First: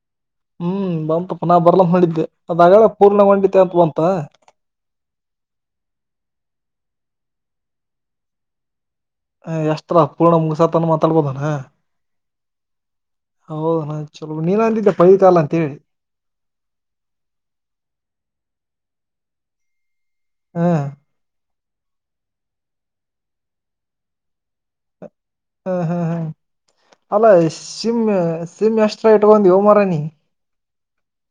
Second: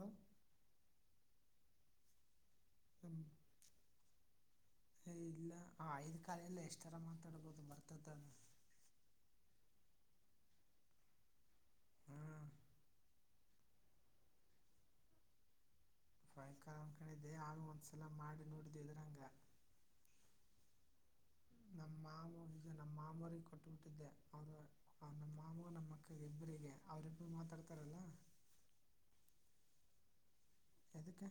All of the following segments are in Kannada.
ಹ ಹ್ಮ್ ಬಂತಪ್ಪ ನಾ ಬರ್ಲ ಮಾಡಿದ್ದೆ ಅದಾಗಳ ಪೂರ್ಣಗೊಂಡಿದ್ದೆ ಅಂತ ಬಂತ. ಏ ಇಲ್ಲ ಐದ್ ಕಾಲಲ್ಲಿ ಎಷ್ಟರ ಮಾತಾಡ್ಬಹದು ಬರ್ತೈತ್ ಅದು. ಹ ಎಷ್ಟರ ಪೂರ್ಣ ಮುಂಗ್ಸ ತನ್ ಮಾತ್ ಆಡ್ಬೋದನ. ಹಾ ಹೌದ ನಾ ಚಲೋ ನೀನ್ ಅಂದಿದ್ದೆ ಪೈ ತಾಲ್ ಅಂತ ಹೇಳಿ. ಬೈಯಂಕರ್ ಅನ್ ಕಣಿದ್ದೆ ಆಗ ಒಂದ್ಸಲ ಮಾಡಿ ನೋಡಿದೆ ಇದ್ರರಂಗ್. ಹಾ ನಮ್ ಮಾಮುಂಗ್ ಈಗ ನಮ್ ಮಾಮರಿಗ್ ಕೊಟ್ಟುಬಿಟ್ಟಿದ್ದೆ ಅವ್ರು [unintelligible] ನಾಮು ಹಾ ನಮ್ ಹಾ ಹಾ ಅಕ್ಕಗ ಇಬ್ರಿಗೆ ಅಲ್ಲ ಅವ್ರಿಬ್ರು ಮಾತಾಡ್ತಾರಲ್ಲ. ಸಿಮ್ ಸಿಮ್ ಎಷ್ಟರ ಇಟ್ಕೊಂಡ್ಯೋ ಮಾರ ನೀ ಯದಕ್ಕ.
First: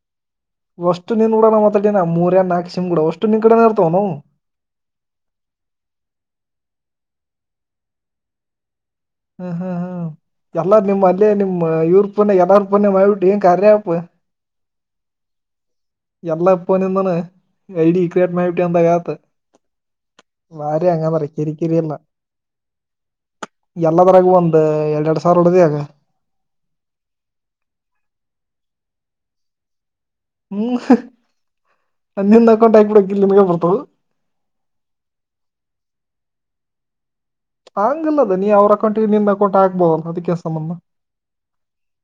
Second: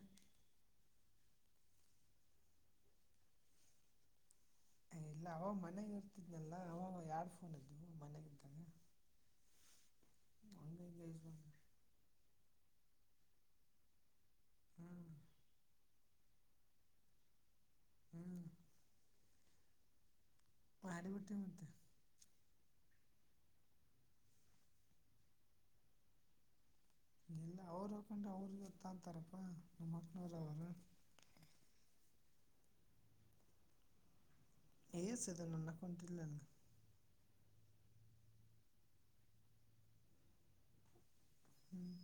ಒಷ್ಟು ನಿನ್ ಕೂಡನ ಮಾತಾಡಿನ್ ನಾ ಮೂರ್ಯನ್ ನಾಕ್ ಸಿಮ್ಗೂಡ ಓಸ್ಟು ನಿನ್ ಕಡೆನ ಇರ್ತವನ ಅವು. ಏ ಇಲ್ಲ ಅವ್ ಮನ್ಯಾಗೆ ಇರ್ತಿದ್ನಲ್ಲ ಅವಾಗ ಯಾಡ್ ಫೋನ್ ಇದ್ದವು ಮನ್ಯಾಗ ಇದ್ದಾಗ. ಹ್ಮ್ ಹ್ಮ್ ಹ್ಮ್ ಎಲ್ಲ ನಿಮ್ಮ್ ಯೂಸ್ ಅಲ್ಲೇ ಮಾಡಿ ನಿಮ್ಮ ಇವ್ರ ಫೋನ್ ಎಲ್ಲಾರ ಫೋನ್ಯಾಗ್ ಮಾಡ್ಬಿಟ್ಟಿ ಎನ್ ಕಾರ್ಯ ಆಪ್. ಹ್ಮ್ ಎಲ್ಲರ ಫೋನ್ಯಾಂದುನು ಐಡಿ ಹ್ಞೂ ಕ್ರಿಯೇಟ್ ಮಾಡಿಟ್ಟೇ ಅಂದಾಂಗ್ ಆತ್. ಮಾಡಿ ಹಂಗದ್ರ ಮಾಡಿಬಿಟ್ಟೆ ಕಿರಿ ಮತ್ತೆ ಕಿರಿ ಇಲ್ಲ. ಎಲ್ಲದ್ರಾಗ ಒಂದ್ ಎರಡ್ರಡ್ ಸಾವ್ರ ಹುಡ್ದೀ ಆಗ. ಎಲ್ಲ ಅವ್ರು ಹಾಕೊಂಡ್ರೆ ಅವ್ರಿಗೆ ಇರ್ತವ ಅಂತಾರಪ್ಪಾ. ನಮ್ ಅಕ್ಕನರ. ಹ್ಮ್ ಅ ನಿಂದ್ ಅಕೌಂಟ್ ಹಾಕ್ಬಿಡಬೇಕಿಲ್ ನಿಮಗೆ ಬರ್ತವು. ಎಸ್ ಅದ ನನ್ನ ಅಕೌಂಟ್ ಇಲ್ಲ [unintelligible] ಹಂಗಲ್ಲದ ನೀ ಅವ್ರ ಅಕೌಂಟಿಗ ನಿಂದ್ ಅಕೌಂಟ್ ಆಗ್ಬೋದಲ್ಲ ಅದಿಕ್ಕೇನ್ ಸಂಬಂಧ. ಹ್ಮ್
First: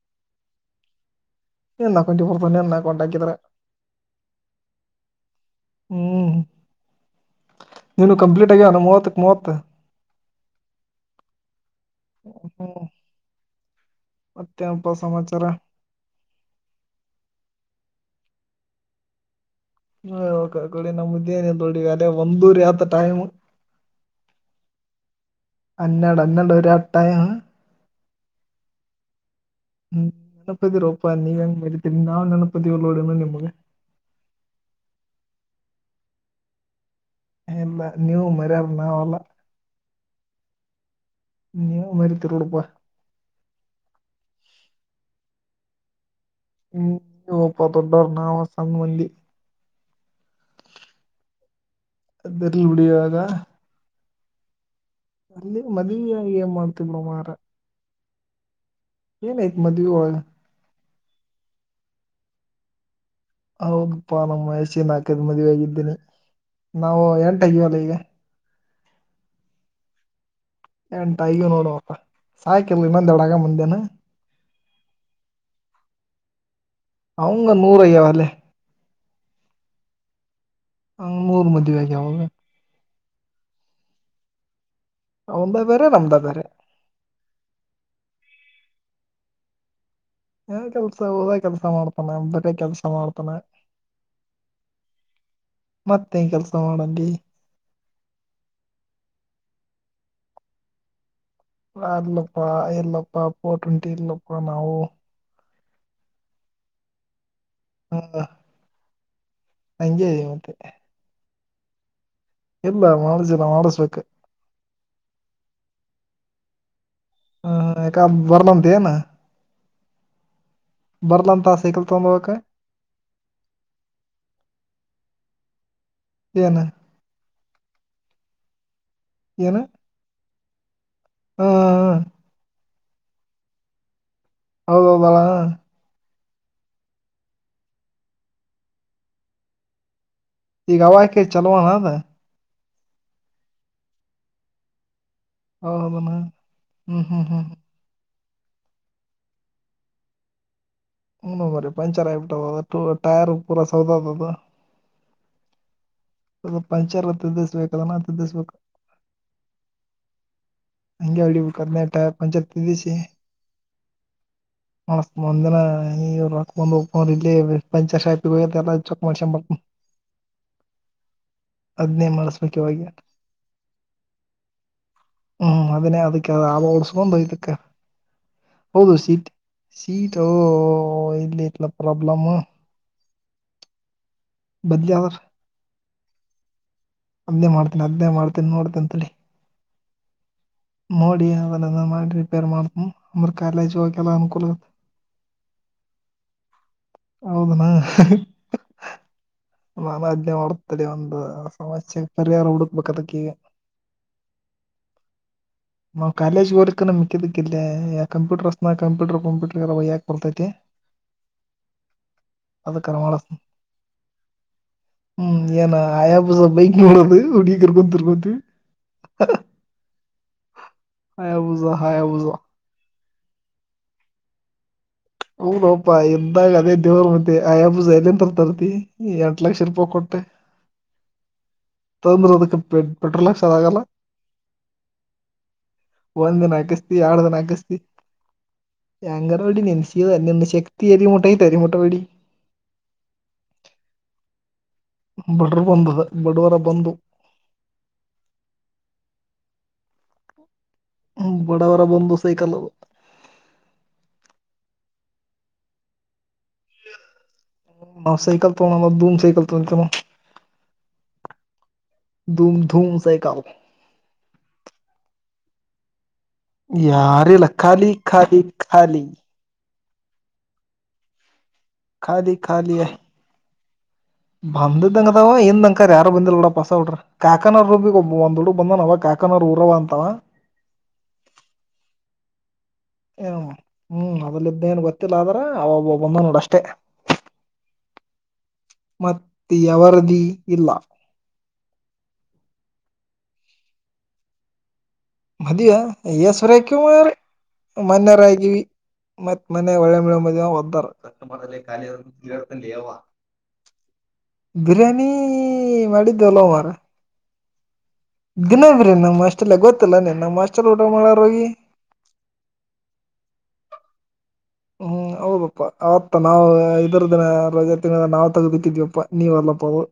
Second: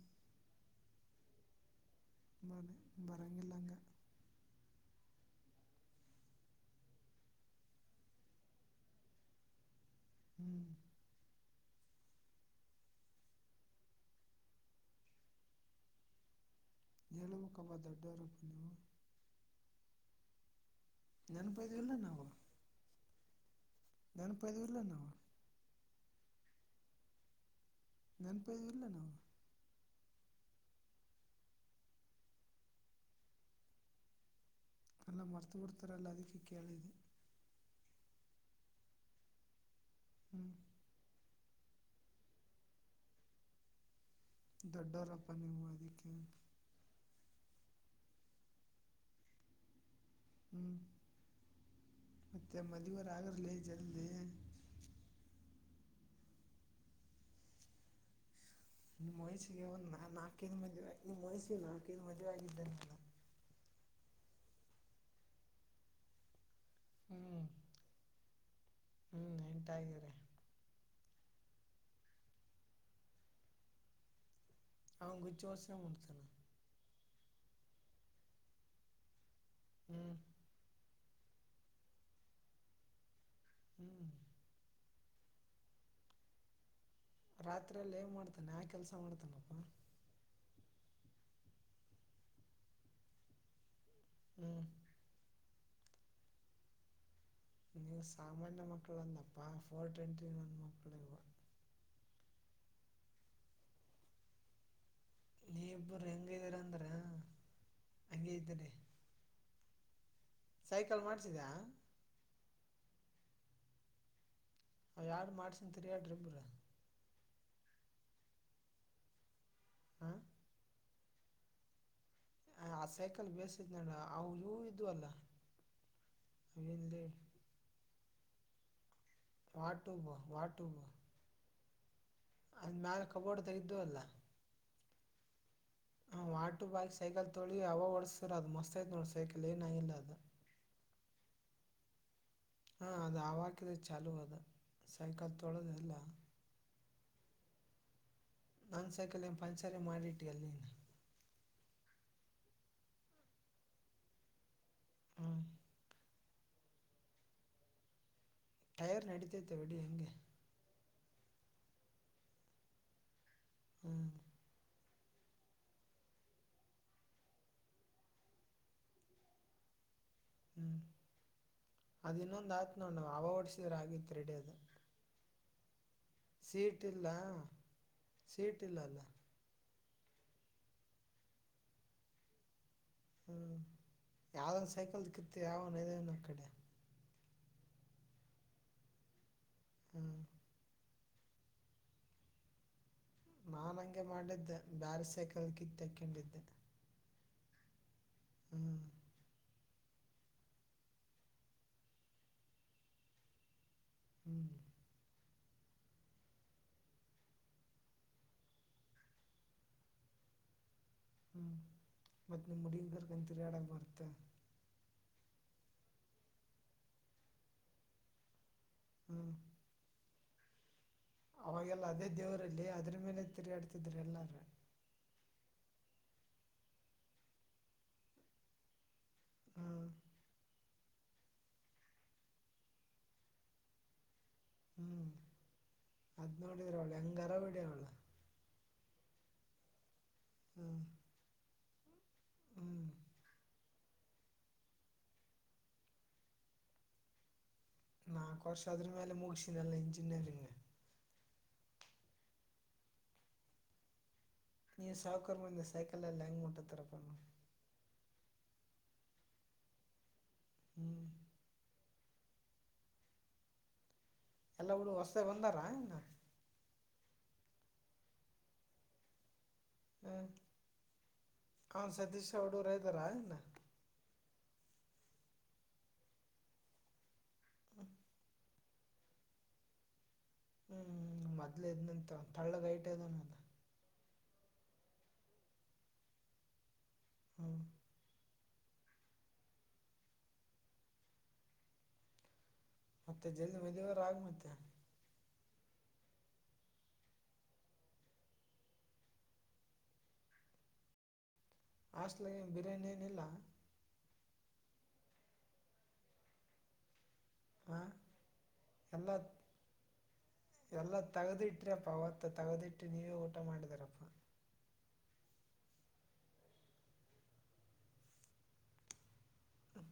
ನೀನ್ನ ಅಕೌಂಟಿಂಗ್ ಬರ್ತಾವ್ ಮನೆ ನೀನ್ ಅಕೌಂಟ್ ಹಾಕಿದ್ರ. ಬರಂಗಿಲ್ಲ ಹಂಗ ಹ್ಮ್ ನೀನು ಕಂಪ್ಲೀಟ್ ಆಗ್ಯವೆನ್ ಮೂವತ್ತಕ್ಕ ಮೂವತ್ತ. ಹ್ಮ್ ಮತ್ತೆನ್ಪ ಸಮಾಚಾರ. ಹೇಳಬೇಕಪ ದೊಡ್ಡವರ್ಯಪ್ಪ ನೀವು. ನೀವ ಹೇಳ್ಬೇಕಕಾಡಿ ನೆನಪೈದಿಲ್ಲ [unintelligible] ಅಲೆ ಒಂದ್ವೊರಿ ಆತ ಟೈಮ್. ನನಪೈದಿವಿಲಾ ನಾವು. ಅನ್ನಾಡ ಅನ್ನೆಡ ಒರಿ ಆಯ್ತು ಟೈಮ್. ನೆನಪುವದಿವಿಲ್ಲಾ ನಾವು. ಹ್ಮ ನೆನಪ್ದಿರೋಪ್ಪಾ ನೀವ ಹೆಂಗ್ ಮರತೀರಿ ನಾವ್ ನೆನಪಾದಿವಿಲ್ಲಾ ನೋಡ್ ಇನ್ನ ನಿಮ್ಗ. ಎಲ್ಲ ಮರ್ತು ಬಿಡ್ತಾರಲ್ಲ ಅದಕ್ಕೆ ಕೇಳಿದೆ. ಇಲ್ಲ ನೀವು ಮರಿಯೋರು ನಾವಲ್ಲ. ಹ್ಮ್ ನೀವು ಮರಿತಿರೊಡೊಪ್ಪ. ದೊಡ್ಡರಪ್ಪ ನೀವು ಅದಿಕ್ಕೆ. ಹ್ಮ ಹೋಪ್ಪ ದೊಡ್ಡವರು ನಾವ ಸಣ್ಣ ಮಂದಿ. ಹ್ಞೂ ಮತ್ತೆ ಅದಿರ್ಲಿ ಬಿಡಿ ಮದುವೆಯಾರ ಇವಾಗ ಅಗರ್ಲೆ ಜಲ್ದಿ. ಅಲ್ಲಿ ಮದುವೆ ಏನ್ ಮಾಡ್ತಿ ಬಿಡೋ ಮಾರ. ನಿಮ್ಮ ವಯಸ್ಸಿಗೆ ಒ ಮದ್ವಿ ನಾ ಒಳಗ ನಾಲ್ಕೈದು ಮದುವೆ ನಿಮ್ಮ ಮಯಸ್ಸಿಗೆ ನಾಲ್ಕೈದು ಮದುವೆಗಿದ್ದ ನಾನು. ಹೌದಪ್ಪಾ ನಮ್ಮ ವಯಸಿಗ್ಯ ನಾಕದ್ ಮದುವೆ ಆಗಿದ್ದೀನಿ ನಾವು ಎಂಟಗ್ಯವಲ್ಲ ಈಗ. ಹ್ಮ್ ಎಂಟಾಗಿರಿ. ಎಂಟಆಗಿವಿ ನೋಡುವಪ್ಪಾ ಸಾಕೀಲಾ ಇನ್ನೊಂದೆರಡ ಆಗಮಂದೇನು. [unintelligible] ಅವಂಗ ನೂರ ಐ್ಯ ವಲ್ಲೆ. ಹ್ಮ್ ಹಂಗ್ ಮೂರು ಮದುವ್ಯಾಗವ ಅವಾಗ. ಹ್ಮ್ ಅವನದ ಬ್ಯಾರೆ ನಮ್ದ ಬ್ಯಾರೆ. ರಾತ್ರಿ ಎಲ್ಲ ಏನ್ ಮಾಡ್ತಾನೆ ಯಾ ಕೆಲ್ಸ ಮಾಡ್ತಾನಪ್ಪಾ. ಯಾ ಕೆಲ್ಸ ಓದ ಕೆಲ್ಸ ಮಾಡ್ತಾನ ಬರೆ ಕೆಲ್ಸ ಮಾಡ್ತಾನ. ಹ್ಮ್ ಮತ್ತೇನ್ ಕೆಲ್ಸ ಮಾಡಂದಿ. ನೀವು ಸಾಮಾನ್ಯ ಮಕ್ಕಳಲ್ಲಪ್ಪಾ ಫೋರ್ ಟ್ವೆಂಟಿ ನನ್ ಮಕ್ಕಳ ನೀವು. ಅಲ್ಲಪ್ಪ ಇಲ್ಲಪ್ಪ ಫೋರ್ ಟ್ವೆಂಟಿ ಇಲ್ಲಪ್ಪ ನಾವು. ನೀವ್ ಇಬ್ಬರು ಹೆಂಗ್ ಅದಿರ ಅಂದ್ರ ಹಾ ಹಾ. [unintelligible] ಸೈಕಲ್ ಮಾಡ್ಸಿದ್ಯ. ಇಲ್ಲ ಮಾಡಸಿಲ್ಲ ಮಾಡಿಸ್ಬೇಕು. ಅವ್ ಯಾಡ್ ಮಾಡ್ಸತೀರಾ ಹೇಳ್ಯಡ್ರಿಬ್ಬ್ರ. ಹ ಯಾಕ ಬರ್ಲಂತೇನು. ಹಾ ಬರ್ಲಂತ ಸೈಕಲ್ ತಗೊಂಬೋ ಹೋಗಕ. ಆ ಆ ಸೈಕಲ್ ಬೇಸಿದ್ ನೋಡ್ ಅವ ಇವು ಇದ್ವಲ ಏನ್ ಎಲ್ಲಿ. ವಾಟುಬ್ ವಾಟೂಬ್. ಹೂ ಅಂದ್ ಮ್ಯಾಲ ಕಬೋರ್ಡ್ದಾಗ ಇದ್ವಲ್ಲ. ಹೌದ ಹೌದೆಳ. ವಾಟೂಬ್ ಆಕಿ ಸೈಕಲ್ ತೋಳಿ ಅವ ಹೊಡ್ಸ್ರಿ ಅದು ಮಸ್ತ್ ಆಯ್ತ್ ನೋಡ್ ಸೈಕಲ್ ಎನ್ ಆಗಿಲ್ಲ ಅದು. ಈಗ ಅವಾಕೆ ಚಲೋನ್ ಅದ ಹಾ ಅದ ಆವಕಿದ ಚಾಲೂ ಅದ ಸೈಕಲ್ ಹ ತೊಳೆದಿಲ್ಲ ಅವಮನ ಹ ಹ ಹ ನನ್ ಸೈಕಲ್ ಪಂಚಲೆ ಮಾಡಿಟ್ಟಿಯಲ್ಲ ನೀನ್ ಹ್ಮನು ಮರ ಪಂಚರ್ ಆಗಿಬಿಟ್ಟ ಟು ಟೈರ್ ಪೂರ ಸೌದದ ಅದ. ಹ್ಮ ಅದ ಪಂಚರ್ ತದಿಸಬೇಕದ ನ ತದಿಸಬೇಕ ಟೈರ್ ನಡೀತೈತೆ ವಡಿ ಹಂಗೆ ಹಂಗೆ ಹೊಡಿಬೇಕ ಹದಿನೇ ಟೈರ್ ಪಂಚರ್ ತಗಿಸಿ ಹ್ಮ [inaudible] ಮಾಡಿಸ್ತನ ಒಂದಿನ ಈವ ರೋಕ್ಬಂದವಪ ಇಲ್ಲಿ ಪಂಚರ್ ಶಾಪ್ಗೋಗ ಹೋಗಿ ಎಲ್ಲಾ ಚಕ್ ಮಾಡ್ಸ ಬರ್ತನ. [inaudible] ಹ್ಮ ಅದ ಇನ್ನೊಂದ ಮಾಡಿಸ್ಬೇಕು ಆತ ಇವಾಗ ನೋಡ್ದ್ನವ ಅವ ಹೊಡಸಿದ್ರ ಆಗಿತ್ ರೆಡಿ ಅದ ಹ್ಮ ಅದನೇ ಅದಕ್ಕೆ ಅ ಆವ ಓಡಸ್ಕೊಂಡು ಇದಕ್ಕೆ ಸೀಟ್ ಇಲ್ಲ ಹೌದು ಅಲ್ಲ ಸೀತ್ ಸೀಟೋ ಇಲ್ಲಿ ಐತಲ್ಲ ಪ್ರಾಬ್ಲಮ್. ಹ್ಮ ಯಾವ್ದ ಒನ್ ಬದ್ಲಿ ಆದ್ರ ಸೈಕಲ್ದ್ ಕಿತ್ತ ಯಾವನ್ ಒಯ್ದನ ಆಕಡೆ ಅದ್ನೇ ಮಾಡ್ತನಿ ಅದನ್ನೇ ಮಾಡ್ತೀನಿ ನೋಡ್ತಿನ ತಡಿ. ಹ್ಮ ನೋಡಿ ಅದನೆಲ್ಲ ಮಾಡಿ ರಿಪೇರ್ ಮಾಡತನ ಅಮ್ರ ಕಾಲೇಜ್ ಹೋಗೆಲ್ಲ ಅನುಕೂಲ ಬ್ಯಾರ ಸೈಕಲ್ ಕಿತ್ತ ತಕೊಂಡಿದ್ದ ಅದ. ಹೌದನಾ ಹ್ಞೂ ನಾನು ಅದ್ದ್ನೆ ಮಾಡ್ತ ತಡಿ ಒಂದ ಸಮಸ್ಯೆಗೆ ಪರಿಹಾರ ಹುಡುಕ್ಬೇಕ ಅದಕ್ಕ ಈಗ ಹ್ಮ ನಾ ಕಾಲೇಜ್ ಹೊಕ್ಕಿಲ ಮಿಕ್ಕಿದ್ದಕ್ಕಿಲ್ಲಿ ಕಂಪೂಟರ್ಸ್ನ ಕಂಪೂಟರ್ ಕಂಪ್ಯೂಟರ್ಗೆ ಓಯಾಕ ಬರ್ತೈತಿ. [inaudible] ಹ್ಮ ಮತ್ತ್ ನಿಮ್ಮ ಹುಡಿಗಿನ ಅದಕ್ಕಾರ ಕರ್ಕೊಂದ ತಿರ್ಗಾಡಕ ಬರತ್ತ. ಹ್ಮ ಏನ ಆಯಾ ಬುಸ ಬೈಕ್ ನೋಡೋದು ಹುಡ್ಗೀರ್ ಕರ್ಕೋ ತಿರ್ಗೋದು. ಹ್ಮ ಆಯಾಬುಜ ಅವಾಗೆಲ್ಲ ಅದೇ ಹಾಯಾಬುಜ ದೇವ್ರಲ್ಲ ಅದ್ರ ಮೇಲೆ ತಿರುಗಾಡ್ತಿದ್ರ ಎಲ್ಲಾರ ಹೌದೋಪ್ಪಾ ಇದ್ದಗ ಅದೇ ದೇವ್ರ ಮತ್ತೆ ಆಯಬುಜ ಎಲ್ಲ ಅಂತ ತರ್ತಿ. ಎಟ್ಟ ಹ್ಞೂ ಲಕ್ಷರಪಾಯಿ ಕೊಟ್ಟ ತಂದ್ರ ಅದಕ್ಕ ಪೇ ಪೆಟ್ರೋಲ್ ಹಾಕ್ಸೋದ್ ಅಗಲ್ಲ. ಹ್ಞೂ ಅದು ಒಂದಿನ ನೋಡಿದ್ರೆ ಹಾಕಸ್ತಿ ಅವಳು ಯಾಡ ಹೆಂಗಾರ ದಿನ ಬಿಡಿ ಹಾಕಸ್ತಿ. ಅವಳು ಎಂಗಾರ ಹೊಡಿ ನಿನ್ನ ಸೀದಾ ನಿನ್ನ ಶಕ್ತಿ ಎಲಿಮಟ್ಟ ಐತಿ ಅಲಿಮಟ್ಟ ಹೊಡಿ. ಹ್ಮ ಬಡರ ಬಂದದ ಬಡವರ ಬಂದು ನಾಕ್ ವರ್ಷ ಆದ್ರ ಮೇಲೆ ಮುಗಸಿನಲ್ಲ ಇಂಜಿನಿಯರಿಂಗ್. ಹ್ಮ ಬಡವರ ಬಂದು ಸೈಕಲ್ ಅದು. ನೀ ಸಾವುಕರ್ ಮಂದಿ ಸೈಕಲಲ್ಲಿ ಹೆಂಗ್ ಮುಟ್ಟತ್ತರಪ್ಪು. ನಾ ಸೈಕಲ್ ತೋಗೋ ಧೂಮ್ ಸೈಕಲ್ ತಗೊಂತನವ. ಹ್ಮ ಧೂಮ್ ಧೂಮ್ ಸೈಕಲ್ ಎಲ್ಲ ಹುಡು ಹೊಸ್ತಾ ಬಂದಾರ ಏನ ಯಾರಿಲ್ಲ ಖಾಲಿ ಖಾಲಿ ಖಾಲಿ ಹ ಹಾ ಸತೀಶ ಖಾಲಿ ಉಡೋರ್ ಇದಾರಾ ಎನ್. ಬಂದದ್ದಂಗ ಅದಾವ ಇಂದ ಅಂಕರ ಯಾರು ಬಂದಿಲ್ಲಾಪ್ ಬಿಡಪಾ ಹೊಸಾ ಹುಡರ. ಕಾಕನವರ ರೂಮಿಗಿ ಒಬ್ಬ ಒಂದ ಹುಡುಗ್ ಬಂದಾನವ ಅವ ಕಾಕನವರ ಊರಾವ ಅಂತವ. ಹ್ಮ್ ಮದ್ಲೆ ಇದ್ನಂತ ತಳ್ಳಗ್ ಹೈಟ್ ಅದನ್. ಹ್ಮ್ ಮೊದಲ ಇದ್ದೇಏನ್ ಗೊತ್ತಿಲ್ಲ ಆದ್ರ ಅವ ಒಬ್ಬ ಬಂದನ ನೋಡ ಅಷ್ಟೇ. ಹಾ. ಮತ್ತ ಏವರದಿ ಇಲ್ಲ. ಮತ್ತೆ ಜಲ್ದಿ ಮದಿವರ ಆಗ ಮತ್ತೆ. ಮದಿವಾ ಎಸಬರಿ ಆಕಿಯೋ ಮಾರಾಯ. ಮನ್ನೆರ ಆಗಿ ಮತ್ತ ಮನ್ ಹೊಳ್ಳೆ ಮಳ್ಳೇ ಮದ್ವೆ ಆದ್ರ ಒದ್ದಾರ. ಹಾಸ್ಟೆಲನ್ಯಾಗ್ ಏನ್ ಬಿರಿಯಾನಿ ಏನಿಲಾ. ಬಿರಿಯಾನಿ ಮಾಡಿದ್ದಲ ವಾರ. ಹಾ. ದಿನ್ ಬಿರ್ಯಾನಿ ನಮ್ಮ ಹಾಸ್ಟೆಲ್ಲನ್ಯಾಗ್ ಗೊತ್ತಿಲ್ಲನ್ ಏನ್ ನಮ್ಮ ಹಾಸ್ಟೆಲ್ ಊಟಾ ಮಾಡರ ಹೋಗಿ. ತ್ರೆ ಪಾವ ತ್ ತಗಟ್ಟಿನ್ ಊಟಾ ಮಾಡಿದಾರಪ. ಹ್ಮ ಹೌದಪಾ ಅವತ್ತ ನಾವ ಇದರ ದಿನಾ ರಜೆ ತಿಂಗಳ ನಾವ್ ತಗದಿಟ್ಟಿದಿವಪ. ನೀವಲ್ಲಪವ.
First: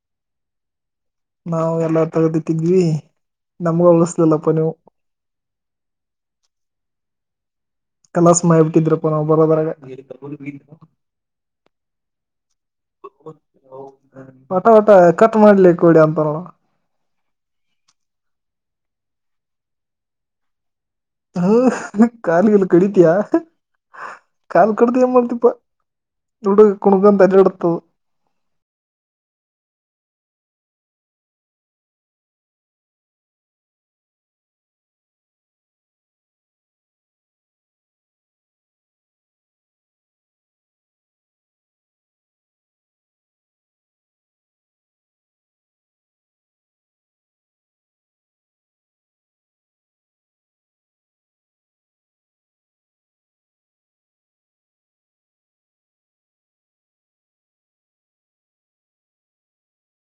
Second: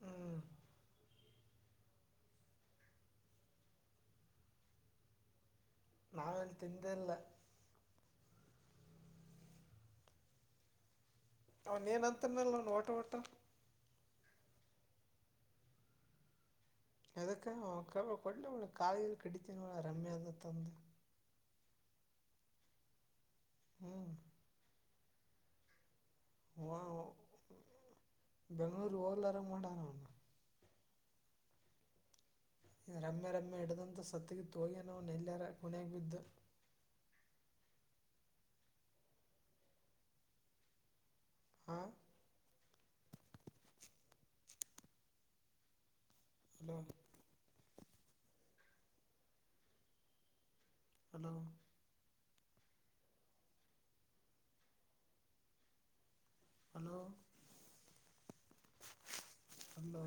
ಹ್ಞೂ ನಾವ ಎಲ್ಲ ತಗದ ಇಟ್ಟಿದ್ವಿ ನಮ್ಗ ಉಳಸಲಿಲ್ಲಪ್ಪ ನೀವು. ನಾವೆಲ್ಲಿ ತಿಂದೇ ಇಲ್ಲ. ಕಲಾಸ್ ಮಾಡಿ ಬಿಟ್ಟಿದ್ರಪ್ಪ ನಾವು ಬರೋದ್ರಾಗ್. ಅವಂದೇನ್ ಅಂತನಲ್ಲ ನಂದ ವಟ್ಟ್ ವಟ್ಟ್. ವಟ ವಟ ಕಟ್ ಮಾಡ್ಲಿ ಕುಡಿ ಅಂತ. ಎದಕ್ಕ್ ಅವ್ ಕೊಡ್ಲಿವಳ ಕಾಲ ಗಿಲ ಕಡಿತನವಳ ರಮ್ಯಾಂದ ಅತ ಅಂದ. ಹ್ಮ ಕಾಲಗಿಲ ಕಡಿತಿಯಾ. ಹಾ. ಕಾಲ ಕಡದ ಏನ್ ಮಾಡತಿಪಾ. ಹಾ ಬೆಂಗಳೂರಗ ಹೋಗಲ್ಲಾರಂಗ ಮಾಡೂನು ಅವ್ನ. ಎ ರಮ್ಯಾ ರಮ್ಯಾ ಹಿಡದಂತ ಸತ್ತ ಗಿತ್ತ ಹೋಗ್ಯಾನ್ ಅವನೆಲ್ಲರ ಮನ್ಯಾಗ್ ಬಿದ್ದ. ಹಾ. ಹಲೋ. ಹಲೋ. Hello hello.